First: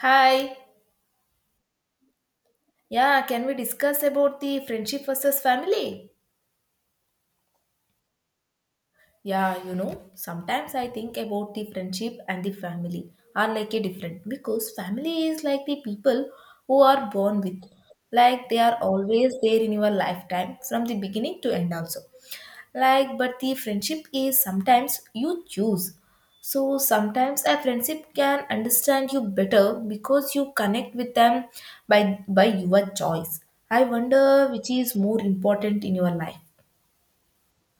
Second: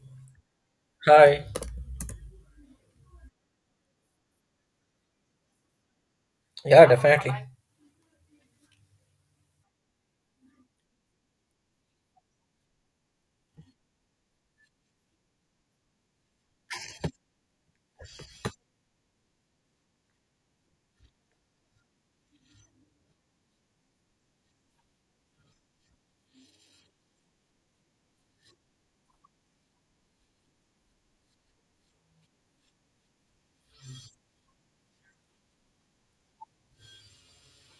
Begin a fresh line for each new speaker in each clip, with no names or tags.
Hi.
Hi.
Yeah, can we discuss about the friendship versus family?
Yeah, definitely.
Sometimes I think about the friendship and the family are like a different, because family is like the people who are born with. Like they are always there in your lifetime from the beginning to end also. Like but the friendship is sometimes you choose, so sometimes a friendship can understand you better because you connect with them by by your choice. I wonder which is more important in your life.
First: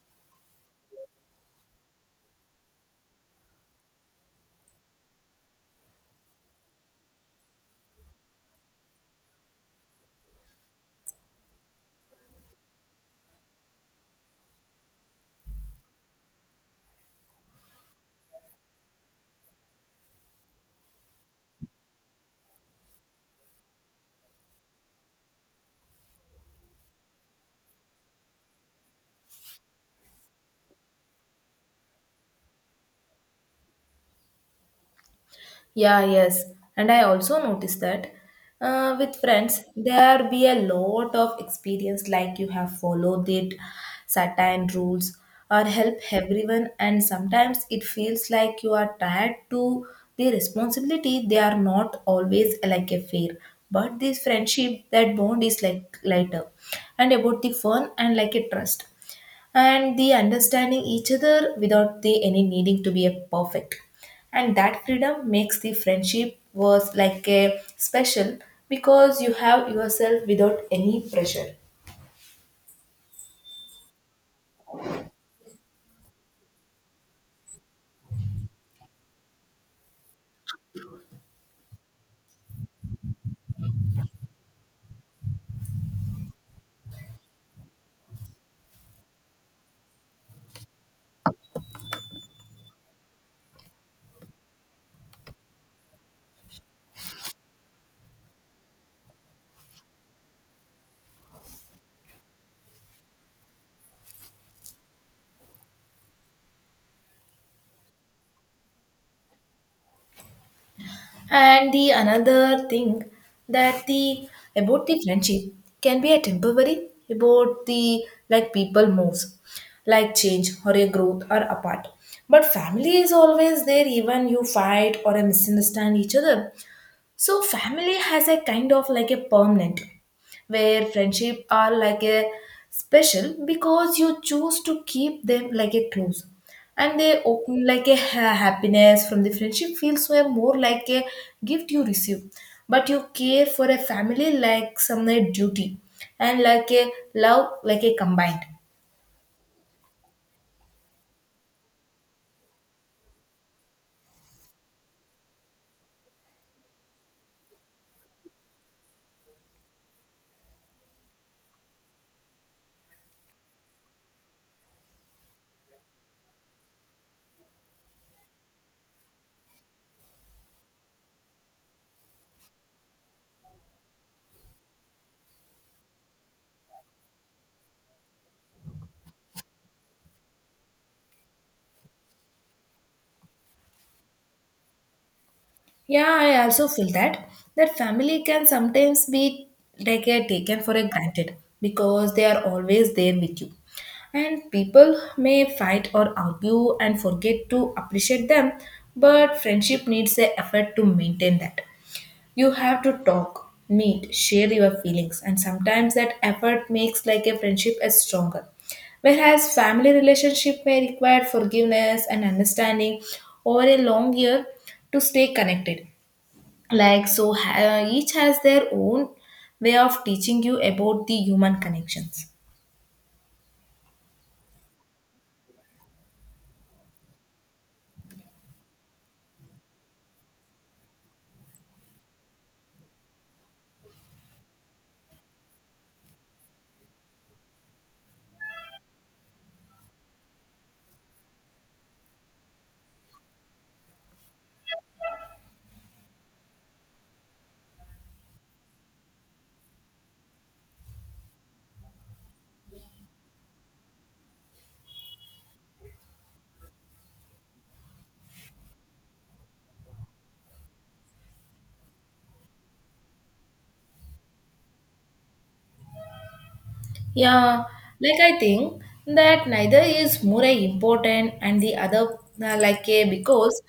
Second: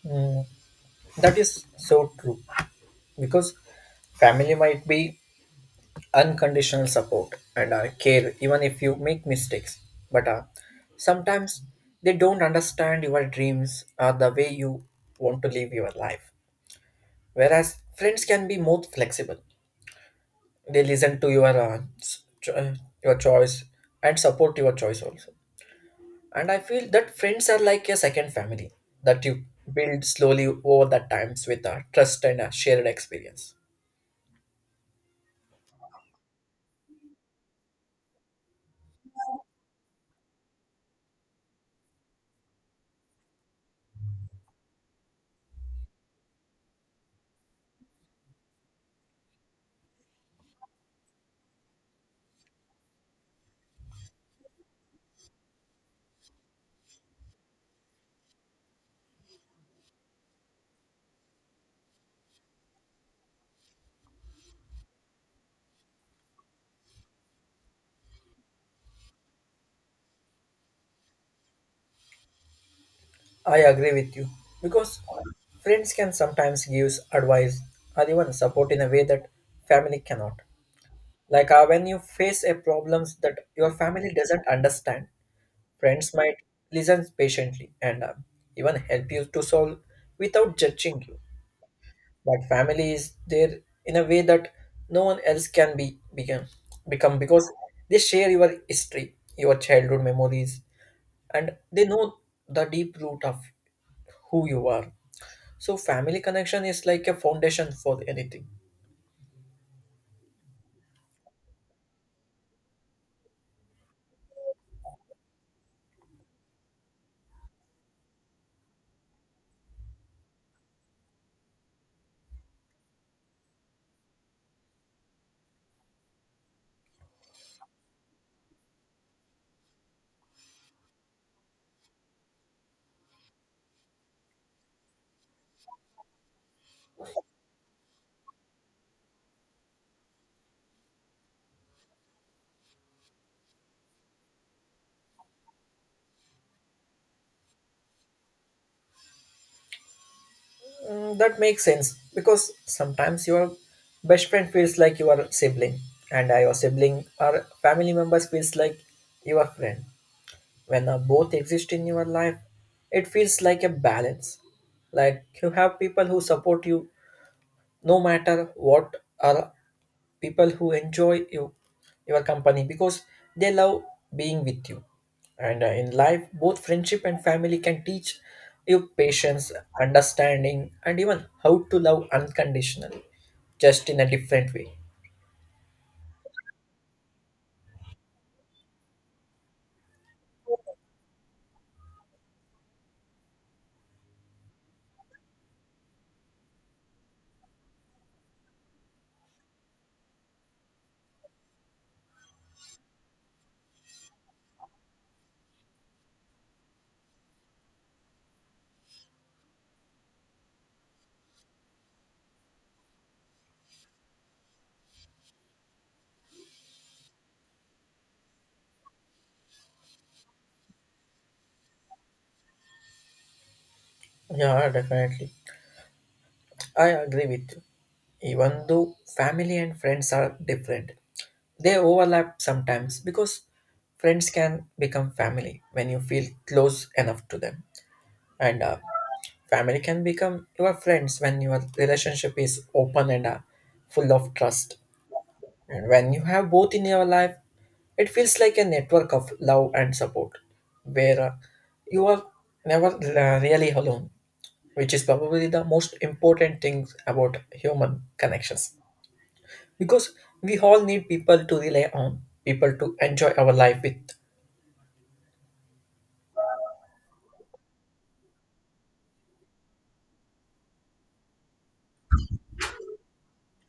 Mm, that is so true because family might be unconditional support and care even if you make mistakes. But sometimes they don't understand your dreams or the way you want to live your life. Whereas friends can be more flexible. They listen to your your choice and support your choice also. And I feel that friends are like a second family that you build slowly over the times with a trust and a shared experience.
Yeah, yes. And I also noticed that with friends, there be a lot of experience like you have followed it, certain rules, or help everyone. And sometimes it feels like you are tied to the responsibility. They are not always like a fair, but this friendship, that bond is like lighter and about the fun and like a trust and the understanding each other without the any needing to be a perfect, and that freedom makes the friendship was like a special because you have yourself without any pressure.
I agree with you because friends can sometimes give advice or even support in a way that family cannot. Like when you face a problems that your family doesn't understand, friends might listen patiently and even help you to solve without judging you. But family is there in a way that no one else can be become become because they share your history, your childhood memories, and they know the deep root of who you are. So family connection is like a foundation for anything.
And the another thing that the about the friendship can be a temporary, about the like people moves, like change or a growth or apart, but family is always there even you fight or misunderstand each other. So family has a kind of like a permanent where friendship are like a special because you choose to keep them like a close. And they open like a happiness from the friendship feels so more like a gift you receive, but you care for a family like some a duty, and like a love like a combined.
Mm, that makes sense because sometimes your best friend feels like your sibling, and your sibling or family members feels like your friend. When both exist in your life, it feels like a balance. Like you have people who support you no matter what, or people who enjoy you, your company because they love being with you. And in life, both friendship and family can teach you patience, understanding, and even how to love unconditionally, just in a different way.
Yeah, I also feel that that family can sometimes be like taken for a granted because they are always there with you. And people may fight or argue and forget to appreciate them, but friendship needs a effort to maintain that. You have to talk, meet, share your feelings, and sometimes that effort makes like a friendship as stronger. Whereas family relationship may require forgiveness and understanding over a long year to stay connected. Like so each has their own way of teaching you about the human connections.
Yeah, definitely. I agree with you. Even though family and friends are different, they overlap sometimes because friends can become family when you feel close enough to them, and family can become your friends when your relationship is open and full of trust. And when you have both in your life, it feels like a network of love and support where you are never really alone, which is probably the most important thing about human connections, because we all need people to rely on, people to enjoy our life with.
Yeah, like I think that neither is more important and the other. Like a because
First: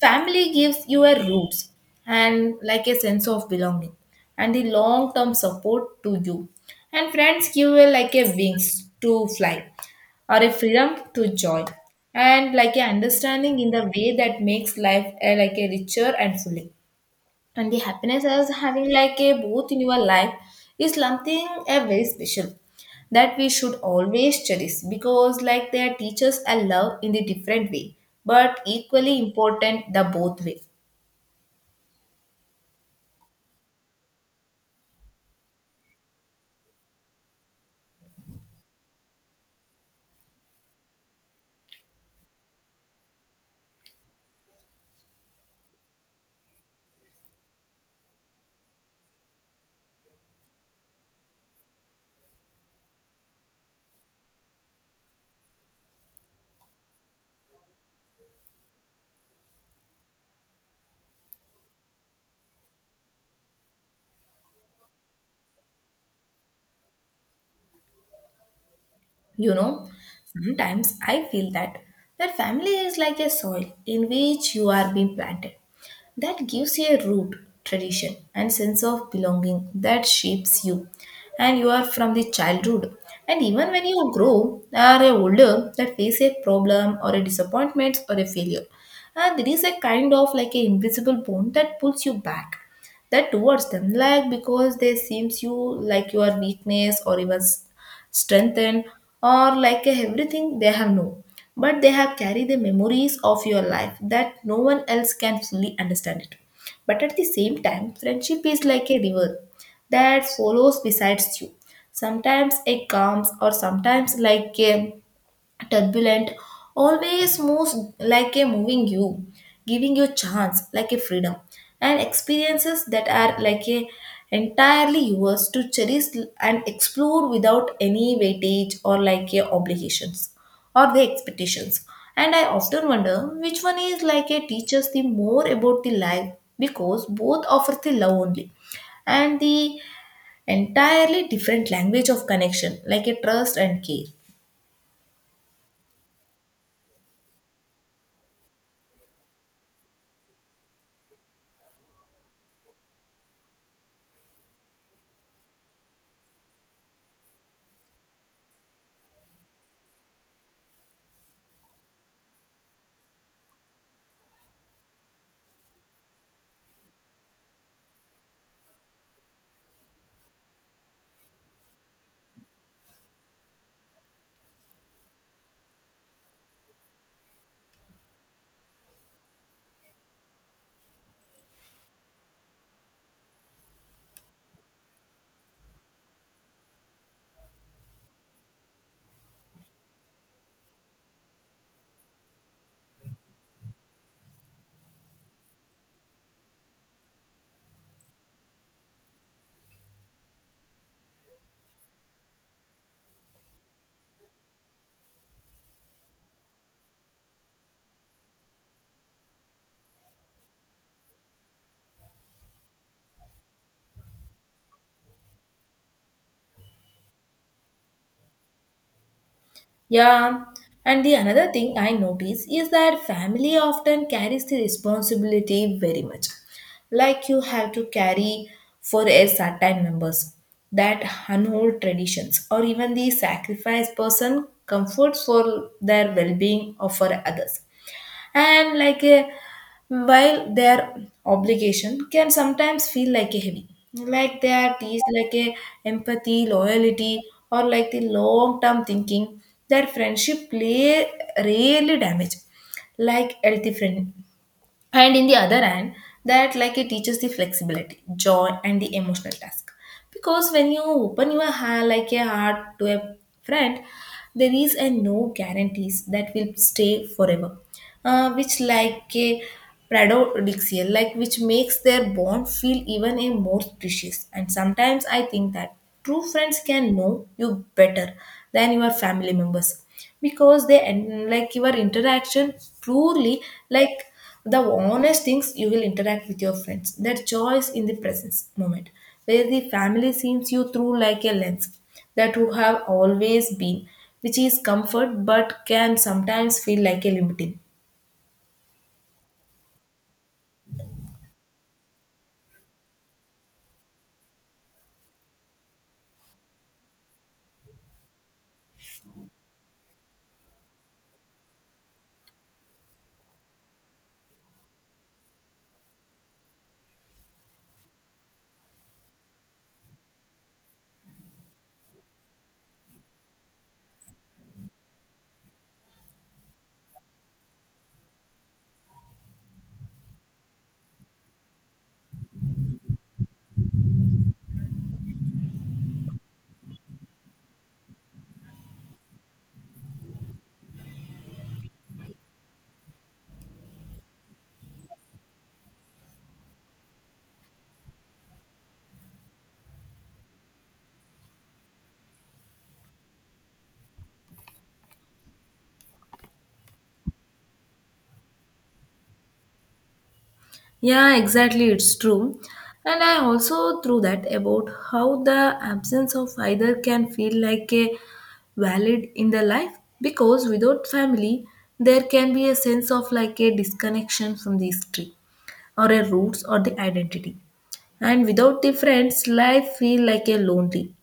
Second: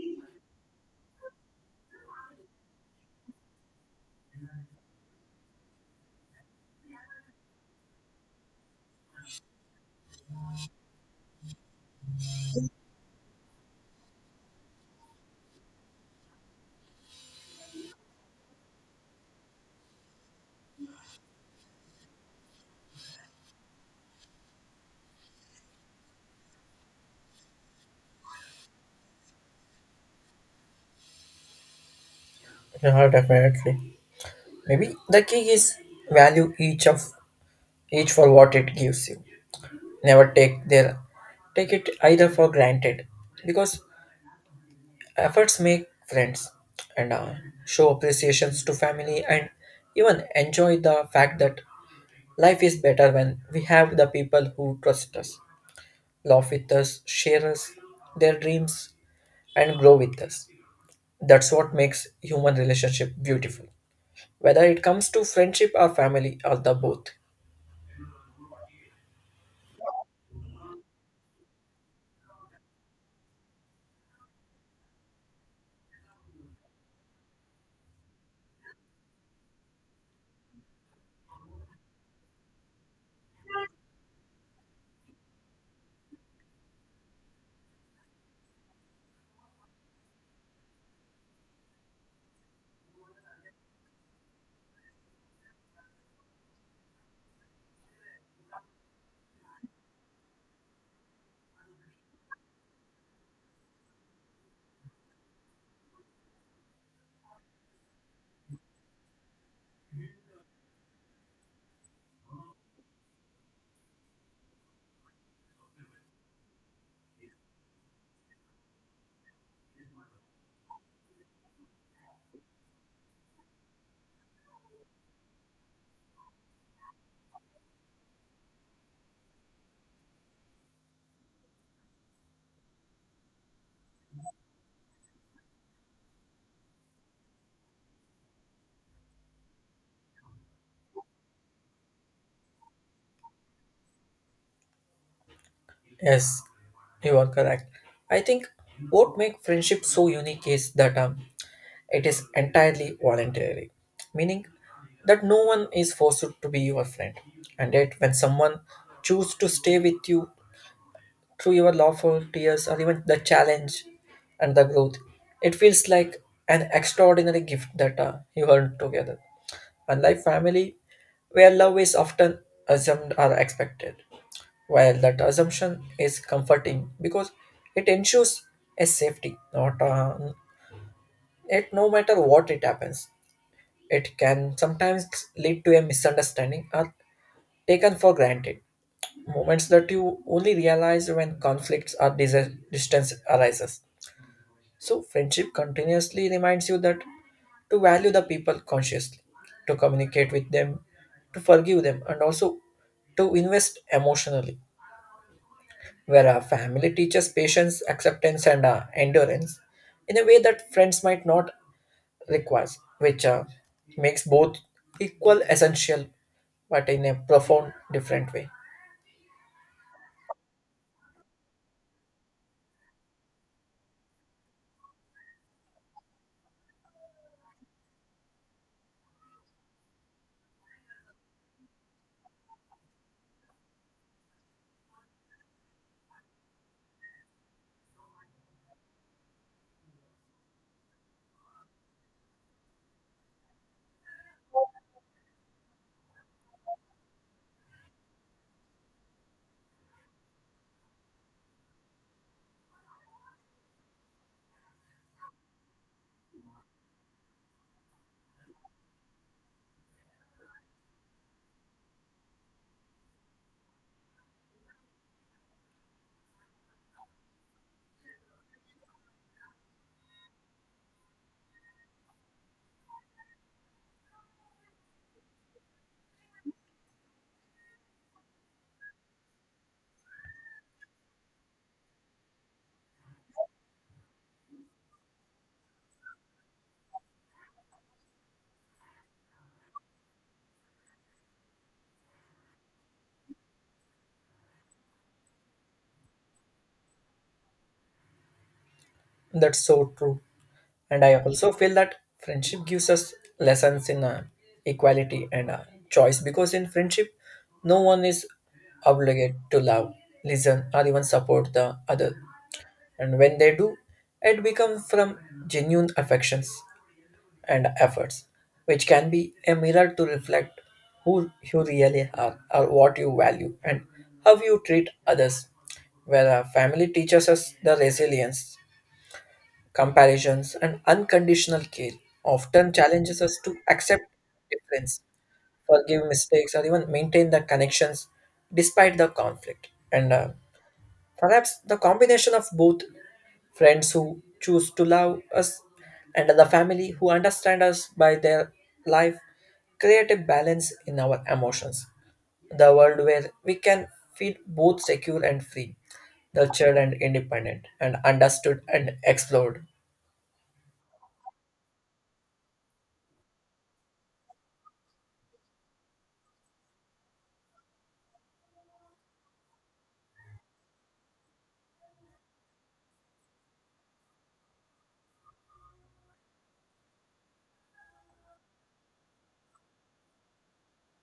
family gives you a roots and like a sense of belonging and the long term support to you, and friends give you like a wings to fly or a freedom to joy and like a understanding in the way that makes life like a richer and fuller. And the happiness as having like a both in your life is something a very special that we should always cherish, because like they teach us a love in the different way but equally important the both way.
Yeah, definitely. Maybe the key is value each for what it gives you. Never take it either for granted, because efforts make friends, and show appreciations to family, and even enjoy the fact that life is better when we have the people who trust us, laugh with us, share us their dreams, and grow with us. That's what makes human relationship beautiful. Whether it comes to friendship or family or the both.
You know, sometimes I feel that that family is like a soil in which you are being planted, that gives you a root, tradition, and sense of belonging that shapes you. And you are from the childhood. And even when you grow or are older, that face a problem or a disappointment or a failure. And there is a kind of like an invisible bond that pulls you back, that towards them, like because they seems you like your weakness or even strengthened, or like a everything they have known. But they have carried the memories of your life that no one else can fully understand it. But at the same time, friendship is like a river that follows besides you. Sometimes it calms, or sometimes like a turbulent, always moves like a moving you, giving you chance like a freedom and experiences that are like a entirely yours to cherish and explore without any weightage or like a obligations or the expectations. And I often wonder which one is like a teaches the more about the life, because both offer the love only and the entirely different language of connection like a trust and care.
Yes, you are correct. I think what makes friendship so unique is that it is entirely voluntary, meaning that no one is forced to be your friend. And yet, when someone chooses to stay with you through your lawful tears or even the challenge and the growth, it feels like an extraordinary gift that you earn together. Unlike family, where love is often assumed or expected, while that assumption is comforting because it ensures a safety. Not It, no matter what it happens, it can sometimes lead to a misunderstanding or taken for granted moments that you only realize when conflicts or distance arises. So, friendship continuously reminds you that to value the people consciously, to communicate with them, to forgive them, and also to invest emotionally. Where a family teaches patience, acceptance, and endurance in a way that friends might not require, which makes both equal essential but in a profound different way.
Yeah, and the another thing I notice is that family often carries the responsibility very much. Like you have to carry for a certain members that unhold traditions or even the sacrifice person comforts for their well-being or for others, and like a, while their obligation can sometimes feel like a heavy, like they are teased like a empathy loyalty or like the long term thinking, their friendship play really damage like healthy friend. And in the other hand, that like it teaches the flexibility joy and the emotional task, because when you open your heart like a heart to a friend, there is a no guarantees that will stay forever. Which like a paradoxical, like which makes their bond feel even a more precious. And sometimes I think that true friends can know you better than your family members, because they and like your interaction truly, like the honest things you will interact with your friends their choice in the presence moment, where the family sees you through like a lens that you have always been, which is comfort but can sometimes feel like a limiting.
That's so true. And I also feel that friendship gives us lessons in equality and choice, because in friendship, no one is obligated to love, listen, or even support the other. And when they do, it becomes from genuine affections and efforts, which can be a mirror to reflect who you really are or what you value and how you treat others, where our family teaches us the resilience, comparisons, and unconditional care, often challenges us to accept difference, forgive mistakes, or even maintain the connections despite the conflict. And perhaps the combination of both, friends who choose to love us and the family who understand us by their life, create a balance in our emotions. The world where we can feel both secure and free, nurtured and independent, and understood and explored.
Yeah, exactly, it's true. And I also through that about how the absence of either can feel like a valid in the life, because without family there can be a sense of like a disconnection from the history or a roots or the identity. And without the friends, life feel like a lonely.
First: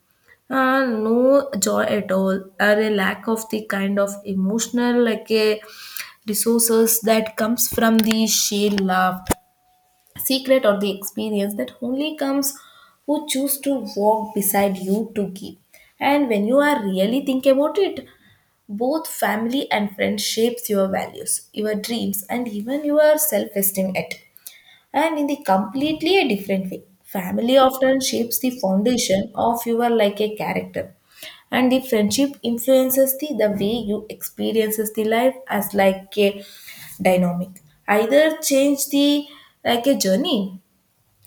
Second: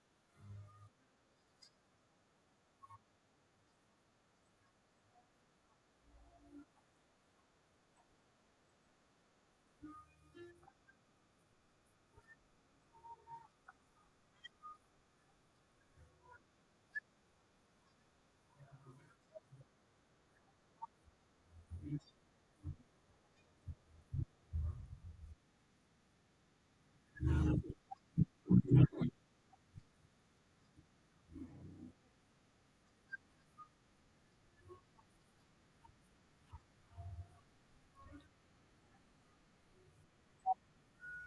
No joy at all, or a lack of the kind of emotional like a resources that comes from the sheer love secret or the experience that only comes who choose to walk beside you to give. And when you are really think about it, both family and friends shapes your values, your dreams, and even your self-esteem at and in the completely a different way. Family often shapes the foundation of your like a character. And the friendship influences the way you experiences the life as like a dynamic. Either change the like a journey,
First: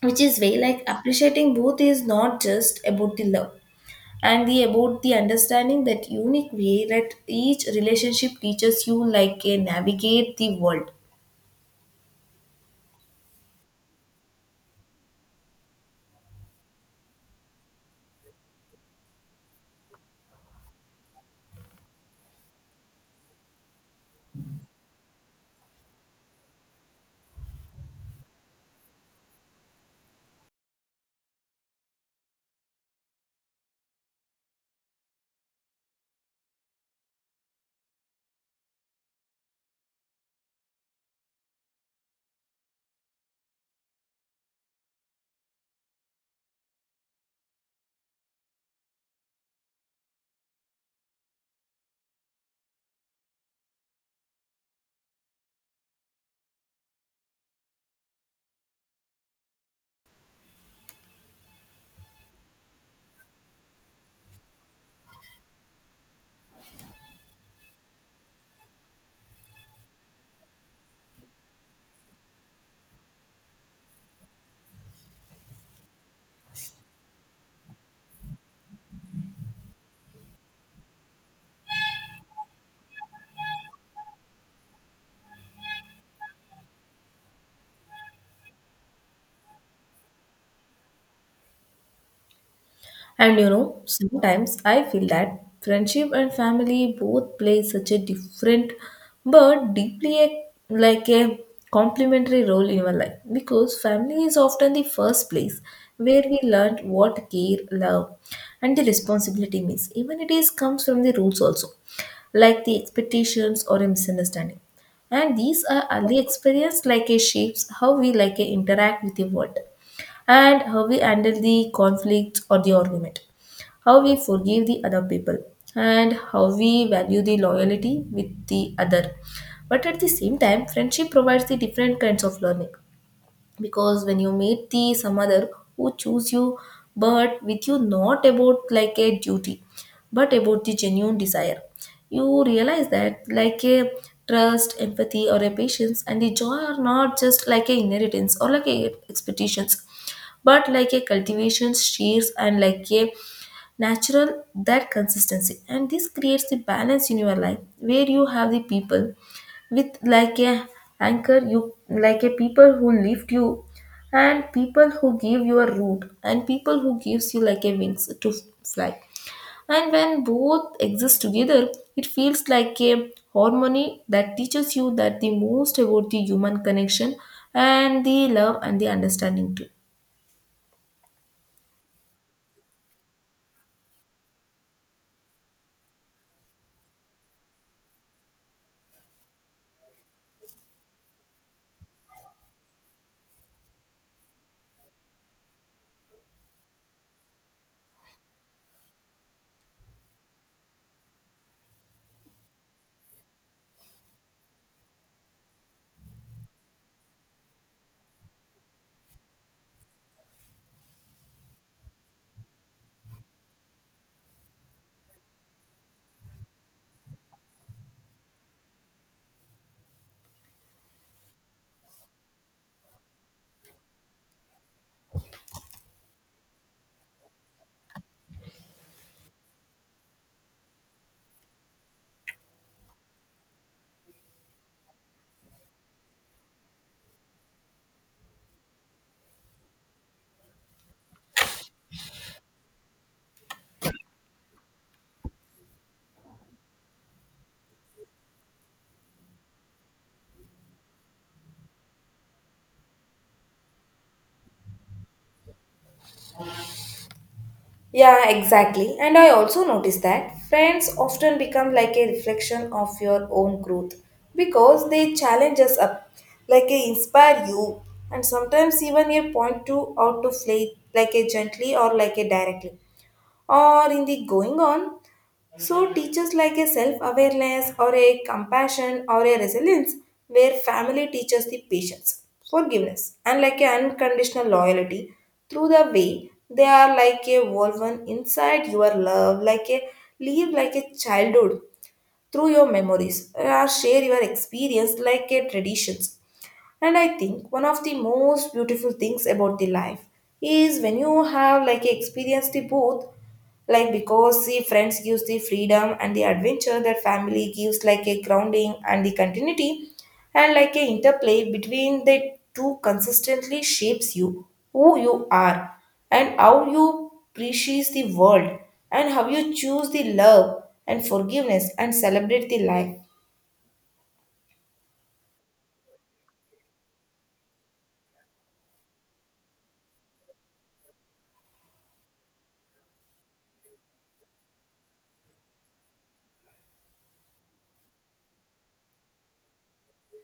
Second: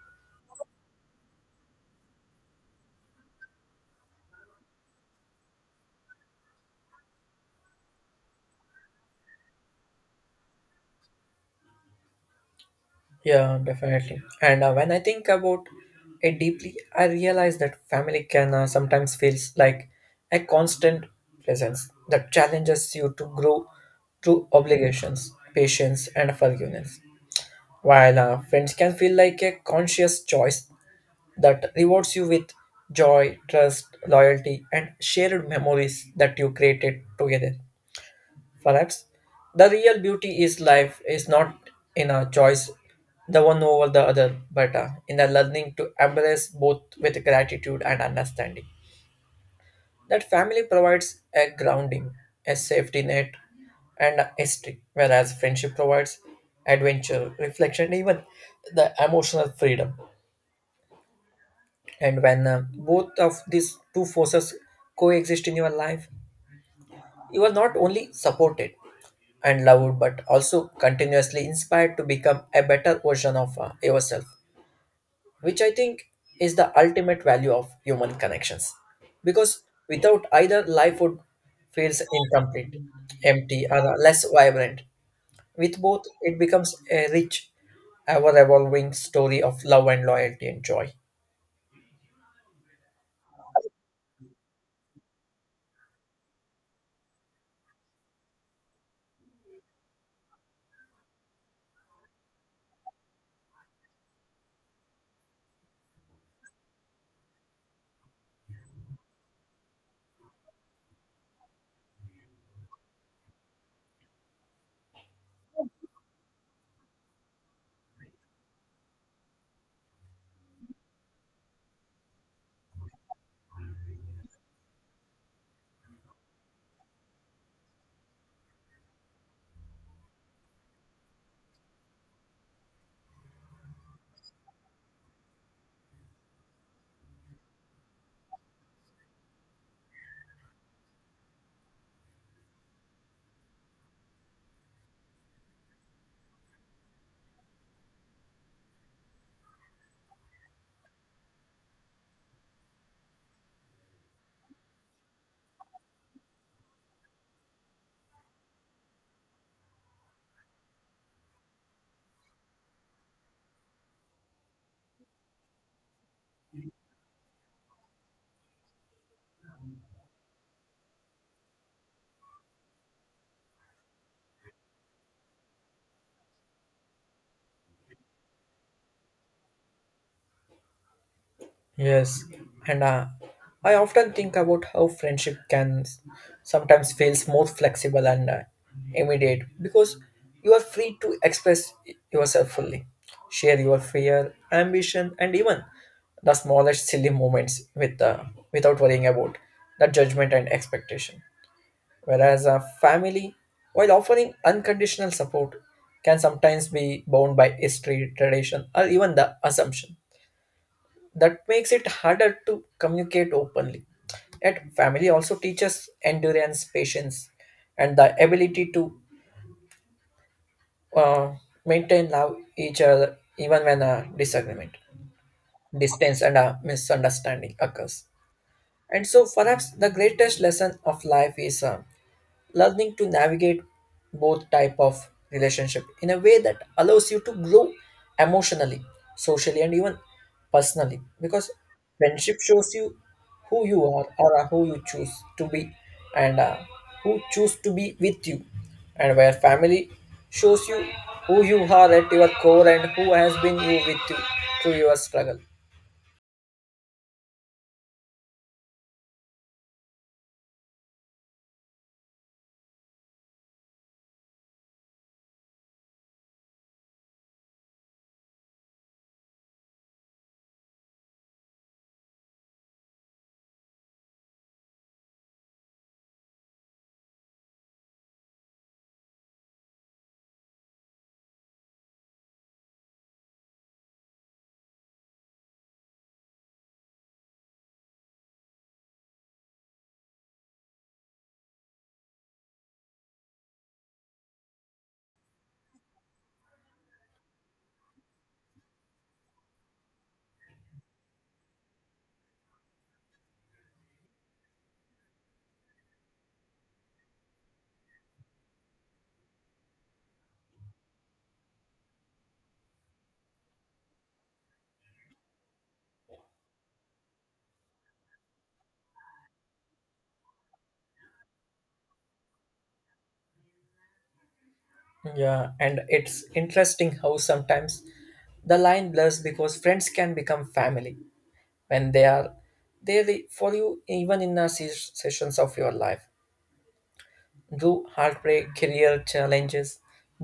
which is way like appreciating both is not just about the love and the about the understanding that unique way that each relationship teaches you like a navigate the world.
Yeah, definitely. And when I think about it deeply, I realize that family can sometimes feels like a constant presence that challenges you to grow through obligations, patience, and forgiveness. While friends can feel like a conscious choice that rewards you with joy, trust, loyalty, and shared memories that you created together. Perhaps the real beauty is life is not in a choice, the one over the other, but in the learning to embrace both with gratitude and understanding. That family provides a grounding, a safety net, and a history, whereas friendship provides adventure, reflection, even the emotional freedom. And when both of these two forces coexist in your life, you are not only supported and loved, but also continuously inspired to become a better version of yourself, which I think is the ultimate value of human connections. Because without either, life would feels incomplete, empty, or less vibrant. With both, it becomes a rich, ever evolving story of love and loyalty and joy.
And you know, sometimes I feel that friendship and family both play such a different but deeply a, like a complementary role in our life, because family is often the first place where we learn what care, love, and the responsibility means. Even it is comes from the rules also, like the expectations or a misunderstanding. And these are early experience like a shapes how we like a interact with the world, and how we handle the conflict or the argument, how we forgive the other people, and how we value the loyalty with the other. But at the same time, friendship provides the different kinds of learning, because when you meet the some other who choose you but with you not about like a duty but about the genuine desire, you realize that like a trust empathy or a patience and the joy are not just like a inheritance or like a expectations but like a cultivation shears and like a natural that consistency. And this creates the balance in your life where you have the people with like a anchor you, like a people who lift you and people who give you a root and people who gives you like a wings to fly. And when both exist together, it feels like a harmony that teaches you that the most about the human connection and the love and the understanding too.
Yes, and I often think about how friendship can sometimes feels more flexible and immediate, because you are free to express yourself fully, share your fear, ambition, and even the smallest silly moments with without worrying about the judgment and expectation. Whereas a family, while offering unconditional support, can sometimes be bound by history, tradition, or even the assumption that makes it harder to communicate openly. Yet family also teaches endurance, patience, and the ability to uh, maintain love each other even when a disagreement, distance, and a misunderstanding occurs. And so perhaps the greatest lesson of life is learning to navigate both type of relationship in a way that allows you to grow emotionally, socially, and even personally, because friendship shows you who you are or who you choose to be, and who choose to be with you, and where family shows you who you are at your core and who has been you with you through your struggle.
Yeah, exactly. And I also noticed that friends often become like a reflection of your own growth because they challenge us up, like they inspire you, and sometimes even a point to out to play like a gently or like a directly. Or in the going on, so, teachers like a self awareness or a compassion or a resilience, where family teaches the patience, forgiveness, and like an unconditional loyalty through the way they are like a woven inside your love, like a live like a childhood through your memories, or share your experience like a traditions. And I think one of the most beautiful things about the life is when you have like experienced the both, like because the friends gives the freedom and the adventure that family gives like a grounding and the continuity, and like a interplay between the two consistently shapes you, who you are and how you appreciate the world and how you choose the love and forgiveness and celebrate the life.
Yeah, and it's interesting how sometimes the line blurs because friends can become family, when they are there for you even in the sessions of your life, do heartbreak, career challenges,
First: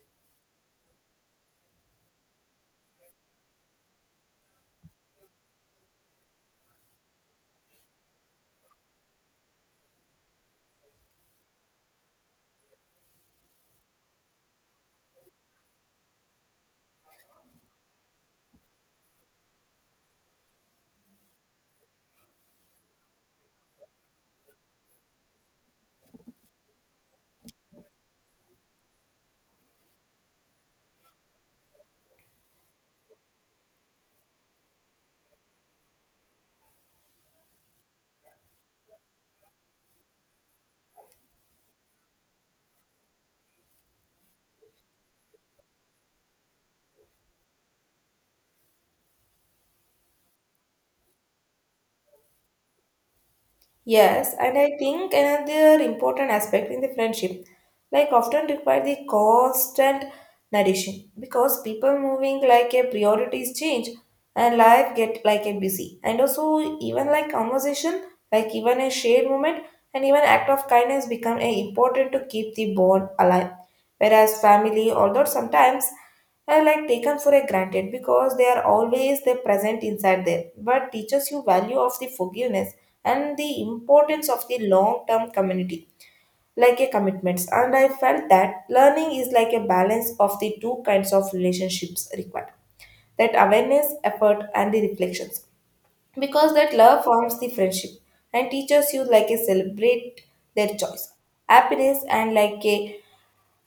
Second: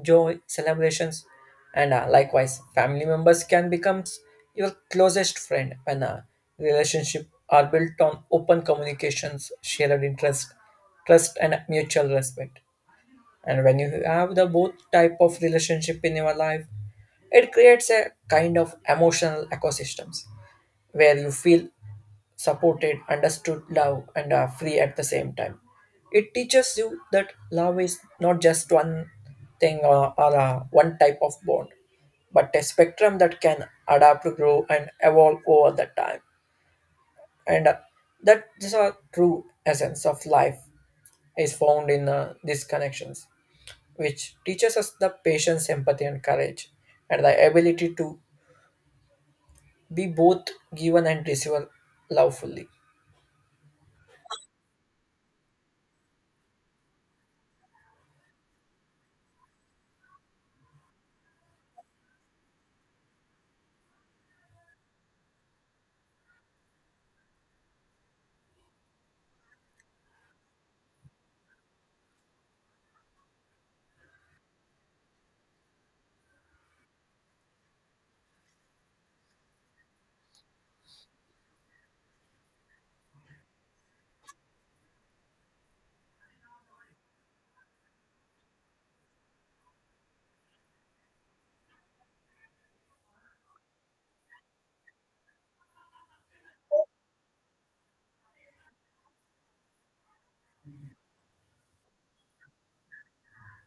joy, celebrations, and likewise family members can become your closest friend when a relationship are built on open communications, shared interest, trust, and mutual respect. And when you have the both type of relationship in your life, it creates a kind of emotional ecosystems where you feel supported, understood, love, and are free at the same time. It teaches you that love is not just one thing or one type of bond, but a spectrum that can adapt, grow, and evolve over the time. And that is a true essence of life is found in these connections, which teaches us the patience, empathy, and courage, and the ability to be both given and receiven love fully.
Yes, and I think another important aspect in the friendship, like often require the constant nourishing, because people moving like a priorities change and life get like a busy, and also even like conversation, like even a shared moment and even act of kindness become a important to keep the bond alive. Whereas family, although sometimes are like taken for a granted because they are always they present inside there, but teaches you value of the forgiveness and the importance of the long term community like a commitments. And I felt that learning is like a balance of the two kinds of relationships required, that awareness, effort and the reflections, because that love forms the friendship and teaches you like a celebrate their choice, happiness and like a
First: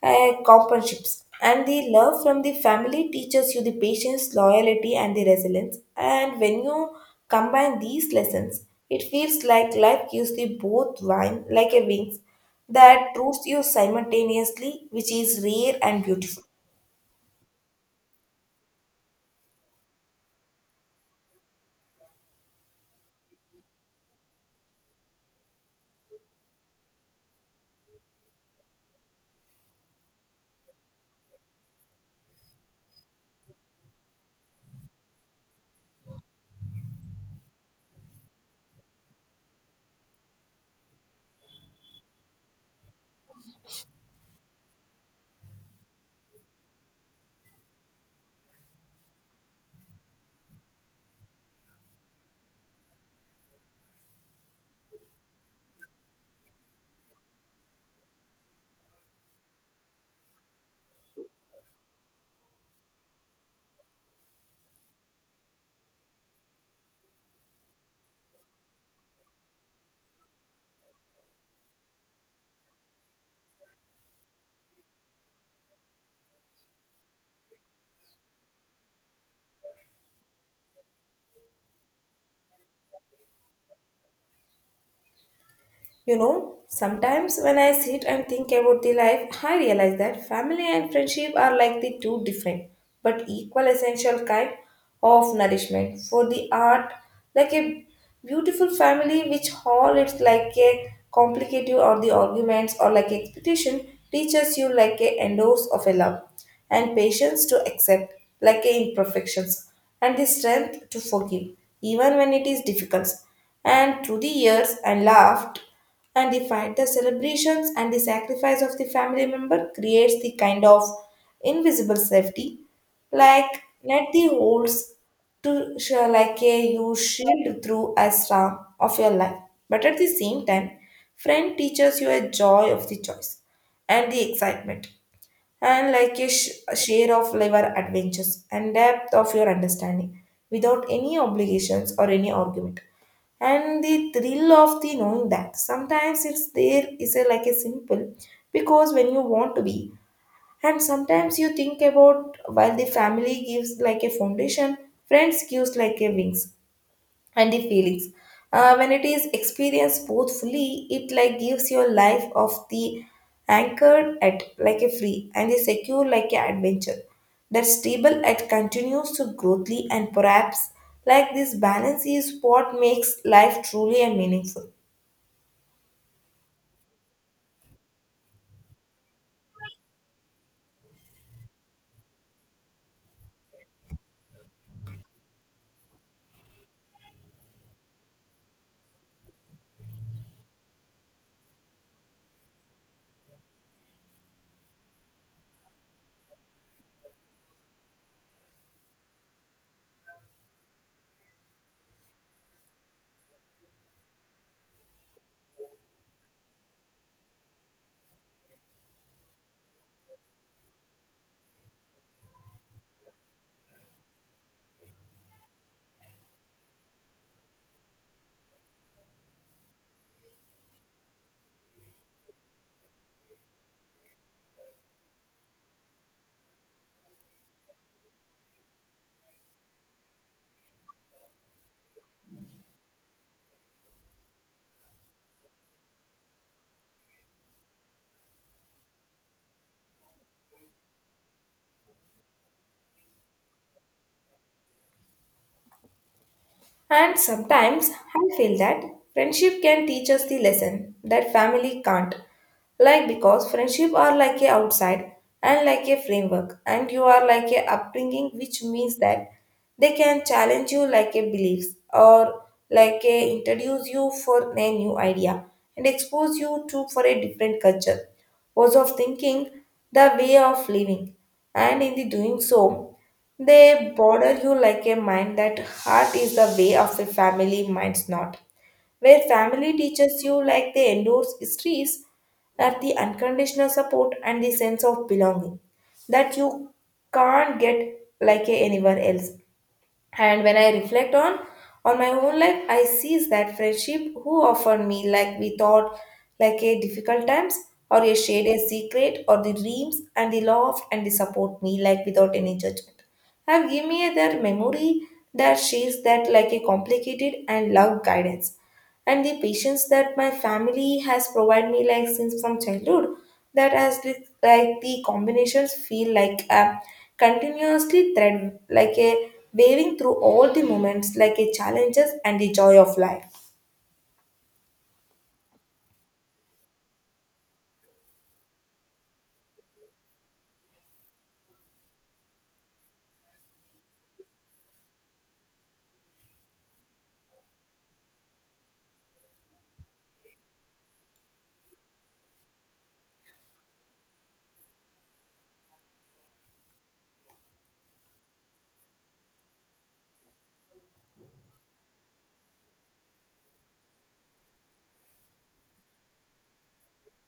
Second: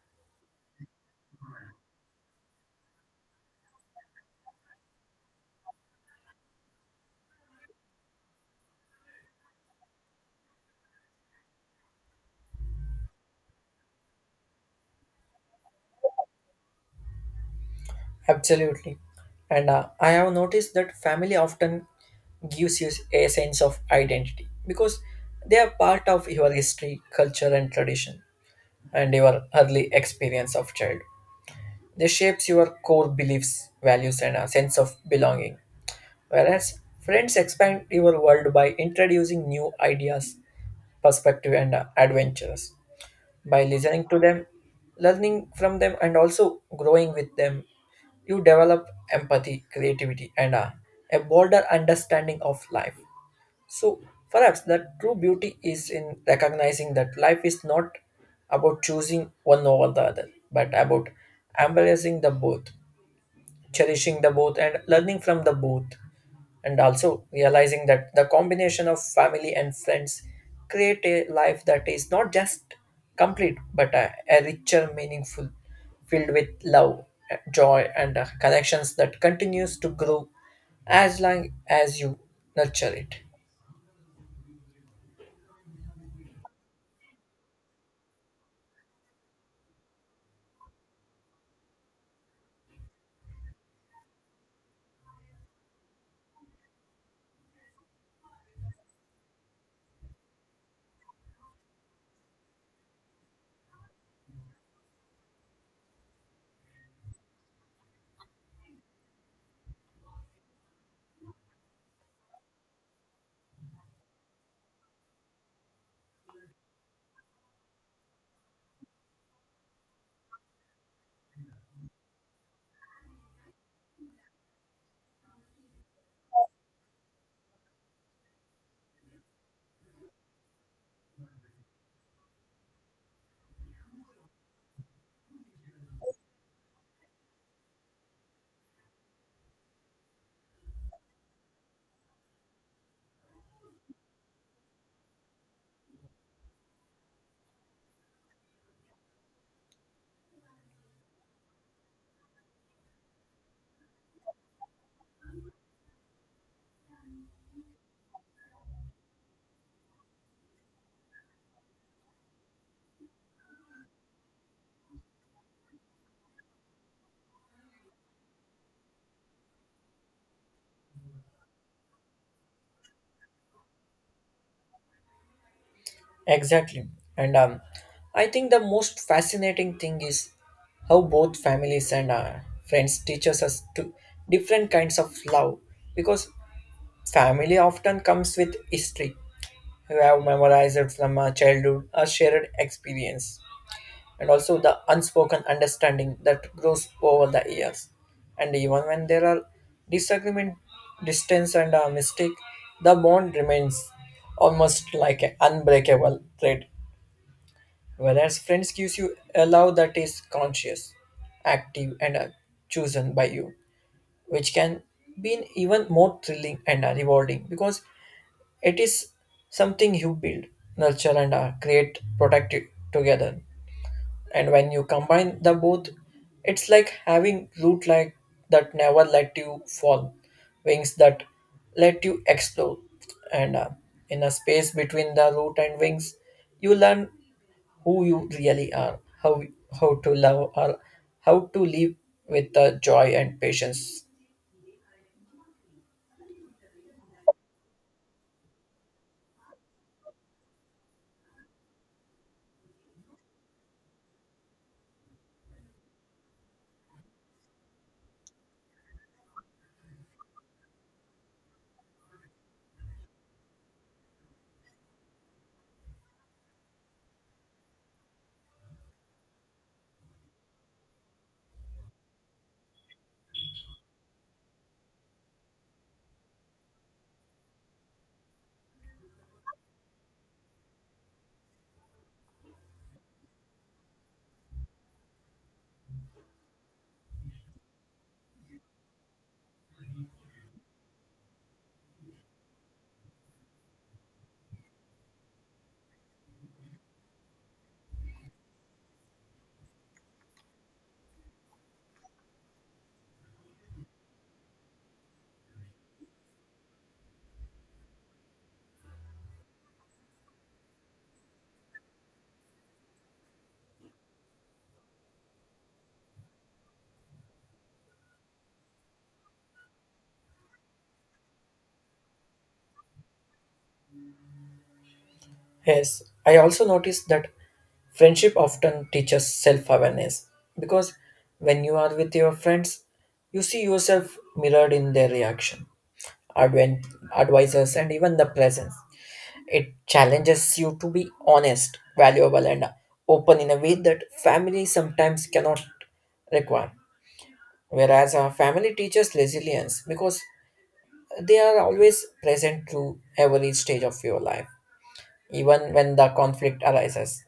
companionships. And the love from the family teaches you the patience, loyalty and the resilience, and when you combine these lessons, it feels like life gives the both wine like a wings that roots you simultaneously, which is rare and beautiful.
Absolutely. And I have noticed that family often gives you a sense of identity, because they are part of your history, culture, and tradition, and your early experience of childhood. They shapes your core beliefs, values, and a sense of belonging. Whereas friends expand your world by introducing new ideas, perspective, and adventures. By listening to them, learning from them, and also growing with them, you develop empathy, creativity, and a broader understanding of life. So perhaps the true beauty is in recognizing that life is not about choosing one over the other, but about embracing the both, cherishing the both, and learning from the both, and also realizing that the combination of family and friends create a life that is not just complete but a richer, meaningful, filled with love, joy, and connections that continues to grow as long as you nurture it.
You know, sometimes when I sit and think about the life, I realize that family and friendship are like the two different but equal essential kind of nourishment for the art, like a beautiful family which all it's like a complicated or the arguments or like expectation teaches you like a endorse of a love and patience to accept like a imperfections and the strength to forgive, even when it is difficult. And through the years and laughed and the celebrations and the sacrifice of the family member creates the kind of invisible safety, like net the holes to like a you shield through a storm of your life. But at the same time, friend teaches you a joy of the choice and the excitement and like a share of your adventures and depth of your understanding without any obligations or any argument, and the thrill of the knowing that sometimes it's there is a like a simple because when you want to be. And sometimes you think about while the family gives like a foundation, friends gives like a wings and the feelings. When it is experienced both fully, it like gives your life of the anchored at like a free and the secure like a adventure that stable at continues to growthly, and perhaps like this balance is what makes life truly and meaningful.
Exactly. And I think the most fascinating thing is how both families and friends teaches us to different kinds of love, because family often comes with history. You have memorized it from a childhood, a shared experience, and also the unspoken understanding that grows over the years. And even when there are disagreement, distance, and a mistake, the bond remains almost like an unbreakable thread. Whereas friends gives you a love that is conscious, active, and chosen by you, which can be even more thrilling and rewarding because it is something you build, nurture, and create, protect it together. And when you combine the both, it's like having root like that never let you fall, wings that let you explore, and in a space between the root and wings, you learn who you really are, how to love or how to live with the joy and patience.
And sometimes I feel that friendship can teach us the lesson that family can't. Like because friendship are like a outside and like a framework and you are like a upbringing, which means that they can challenge you like a beliefs or like a introduce you for a new idea and expose you to for a different culture, ways of thinking, the way of living, and in the doing so they border you like a mind that heart is the way of a family, mind's not. Where family teaches you like they endorse histories, that the unconditional support and the sense of belonging that you can't get like a anywhere else. And when I reflect on my own life, I sees that friendship who offered me like we thought like a difficult times or a shared a secret or the dreams and the love and the support me like without any judgment, have given me their memory that she's that like a complicated and love, guidance and the patience that my family has provided me like since from childhood. That has like the combinations feel like a continuously thread, like a waving through all the moments like a challenges and the joy of life.
Yes, I also noticed that friendship often teaches self-awareness, because when you are with your friends, you see yourself mirrored in their reaction, advent, advisors, and even the presence. It challenges you to be honest, valuable, and open in a way that family sometimes cannot require. Whereas our family teaches resilience because they are always present through every stage of your life, even when the conflict arises.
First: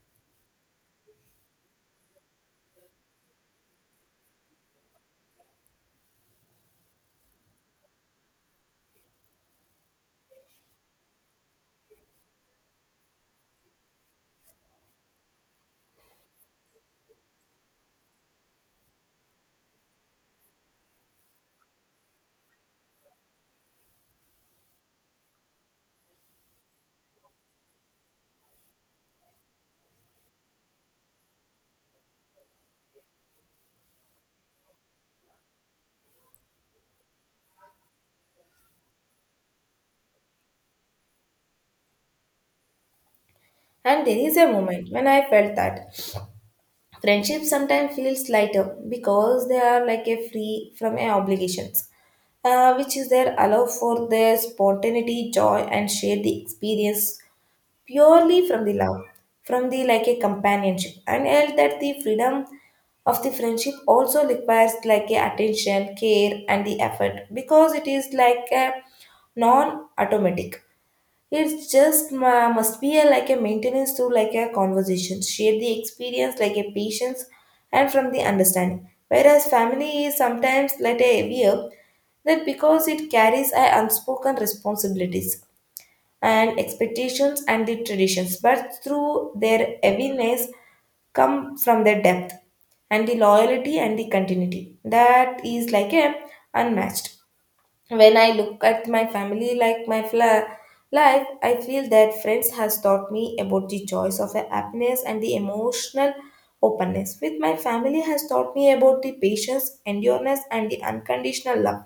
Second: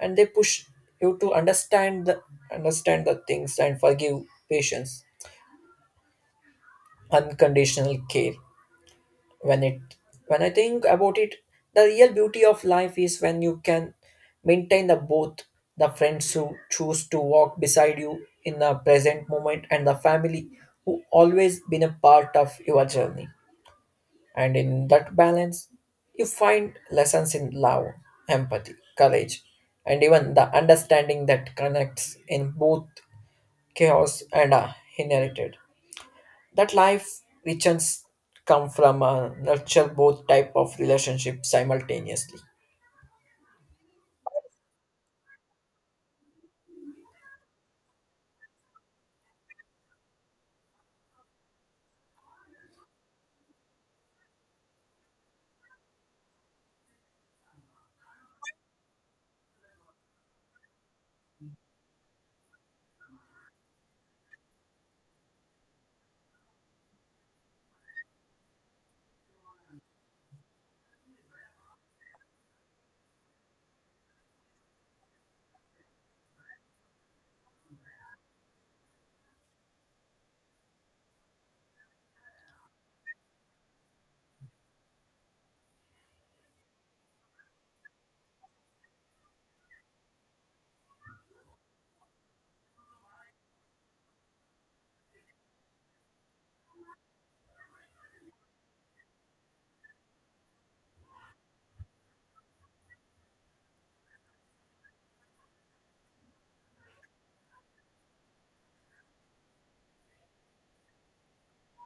And they push you to understand the things and forgive, patience, unconditional care. When it when I think about it, the real beauty of life is when you can maintain the both, the friends who choose to walk beside you in the present moment and the family who always been a part of your journey. And in that balance, you find lessons in love, empathy, courage, and even the understanding that connects in both chaos and inherited. That life richens come from nurture both type of relationship simultaneously.
And there is a moment when I felt that friendship sometimes feels lighter because they are like a free from a obligations, which is there allow for their spontaneity, joy and share the experience purely from the love, from the like a companionship, and held that the freedom of the friendship also requires like a attention, care, and the effort, because it is like a non-automatic. It's just must be a, like a maintenance through like a conversation, share the experience like a patience, and from the understanding. Whereas family is sometimes like a heavier, that because it carries a unspoken responsibilities and expectations and the traditions, but through their heaviness come from their depth and the loyalty and the continuity. That is like a unmatched. When I look at my family like my life, I feel that friends has taught me about the choice of a happiness and the emotional openness. With my family has taught me about the patience, endurance, and the unconditional love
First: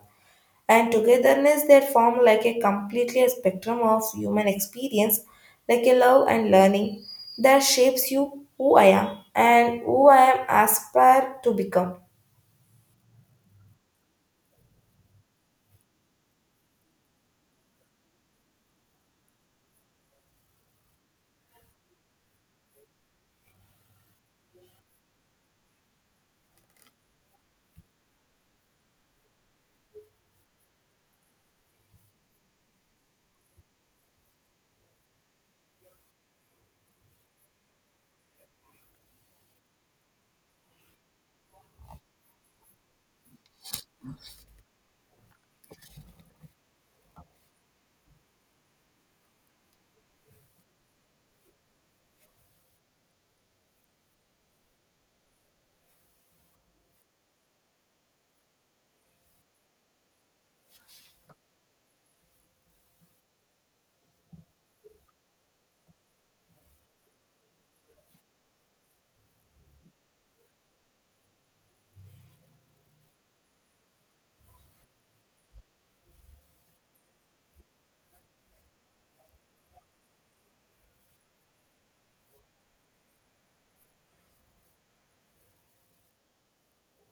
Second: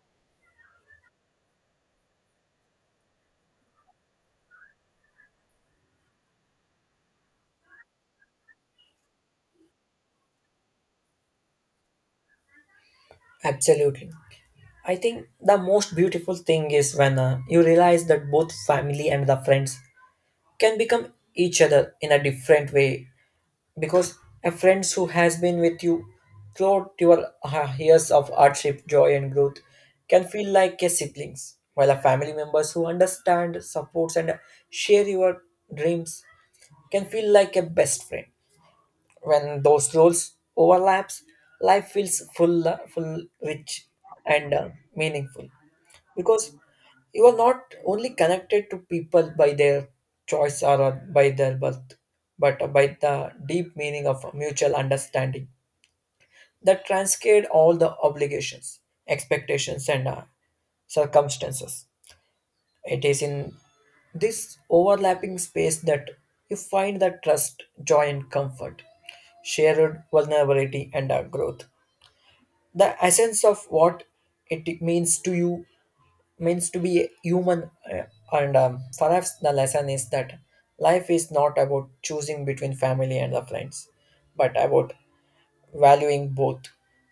and togetherness that form like a completely a spectrum of human experience, like a love and learning that shapes you who I am and who I am aspire to become.
Absolutely. I think the most beautiful thing is when you realize that both family and the friends can become each other in a different way, because a friend who has been with you throughout your years of hardship, joy, and growth can feel like a siblings, while a family members who understand, supports, and share your dreams can feel like a best friend. When those roles overlaps, life feels full, rich, and meaningful, because you are not only connected to people by their choice or by their birth, but by the deep meaning of mutual understanding that transcend all the obligations, expectations, and circumstances. It is in this overlapping space that you find the trust, joy, and comfort, shared vulnerability, and growth, the essence of what it means to be human, and perhaps the lesson is that life is not about choosing between family and the friends, but about valuing both,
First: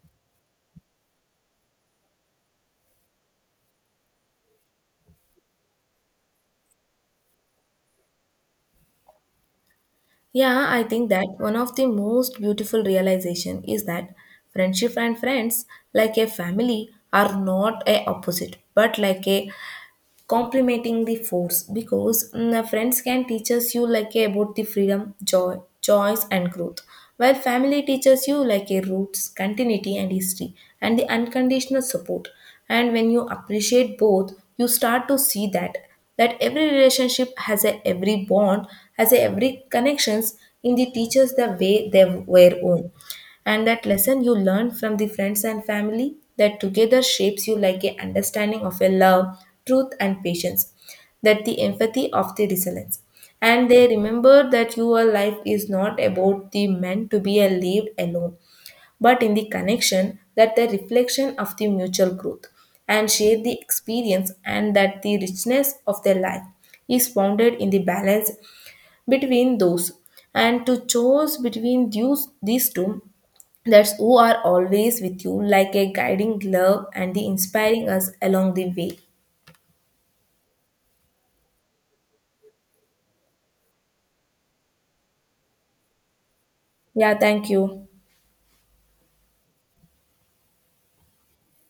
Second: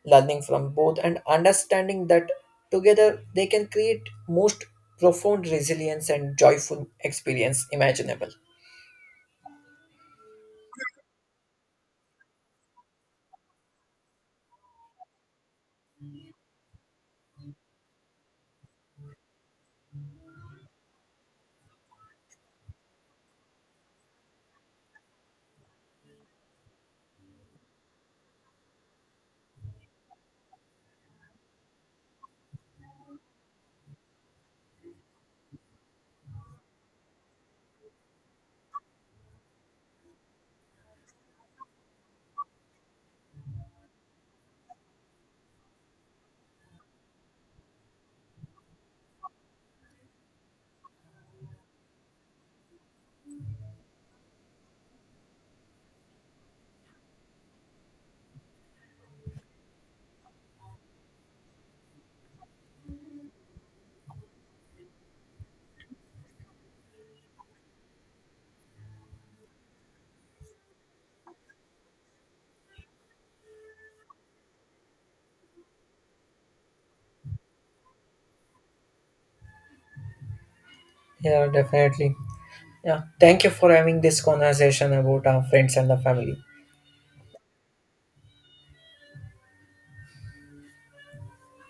learning from both, and understanding that together they can create most profound resilience and joyful experience imaginable.
Yeah, I think that one of the most beautiful realization is that friendship and friends, like a family, are not a opposite, but like a complementing the force, because the friends can teaches you like a, about the freedom, joy, choice and growth, while family teaches you like a roots, continuity and history and the unconditional support. And when you appreciate both, you start to see that every relationship has a, every bond has a, every connections in the teachers the way they were own, and that lesson you learn from the friends and family that together shapes you like a understanding of a love, truth and patience, that the empathy of the resilience. And they remember that your life is not about the meant to be a lived alone, but in the connection that the reflection of the mutual growth and share the experience, and that the richness of their life is founded in the balance between those, and to choose between these two that's who are always with you like a guiding glove and the inspiring us along the way.
Yeah, definitely. Yeah, thank you for having this conversation about our friends and the family.
Yeah, thank you.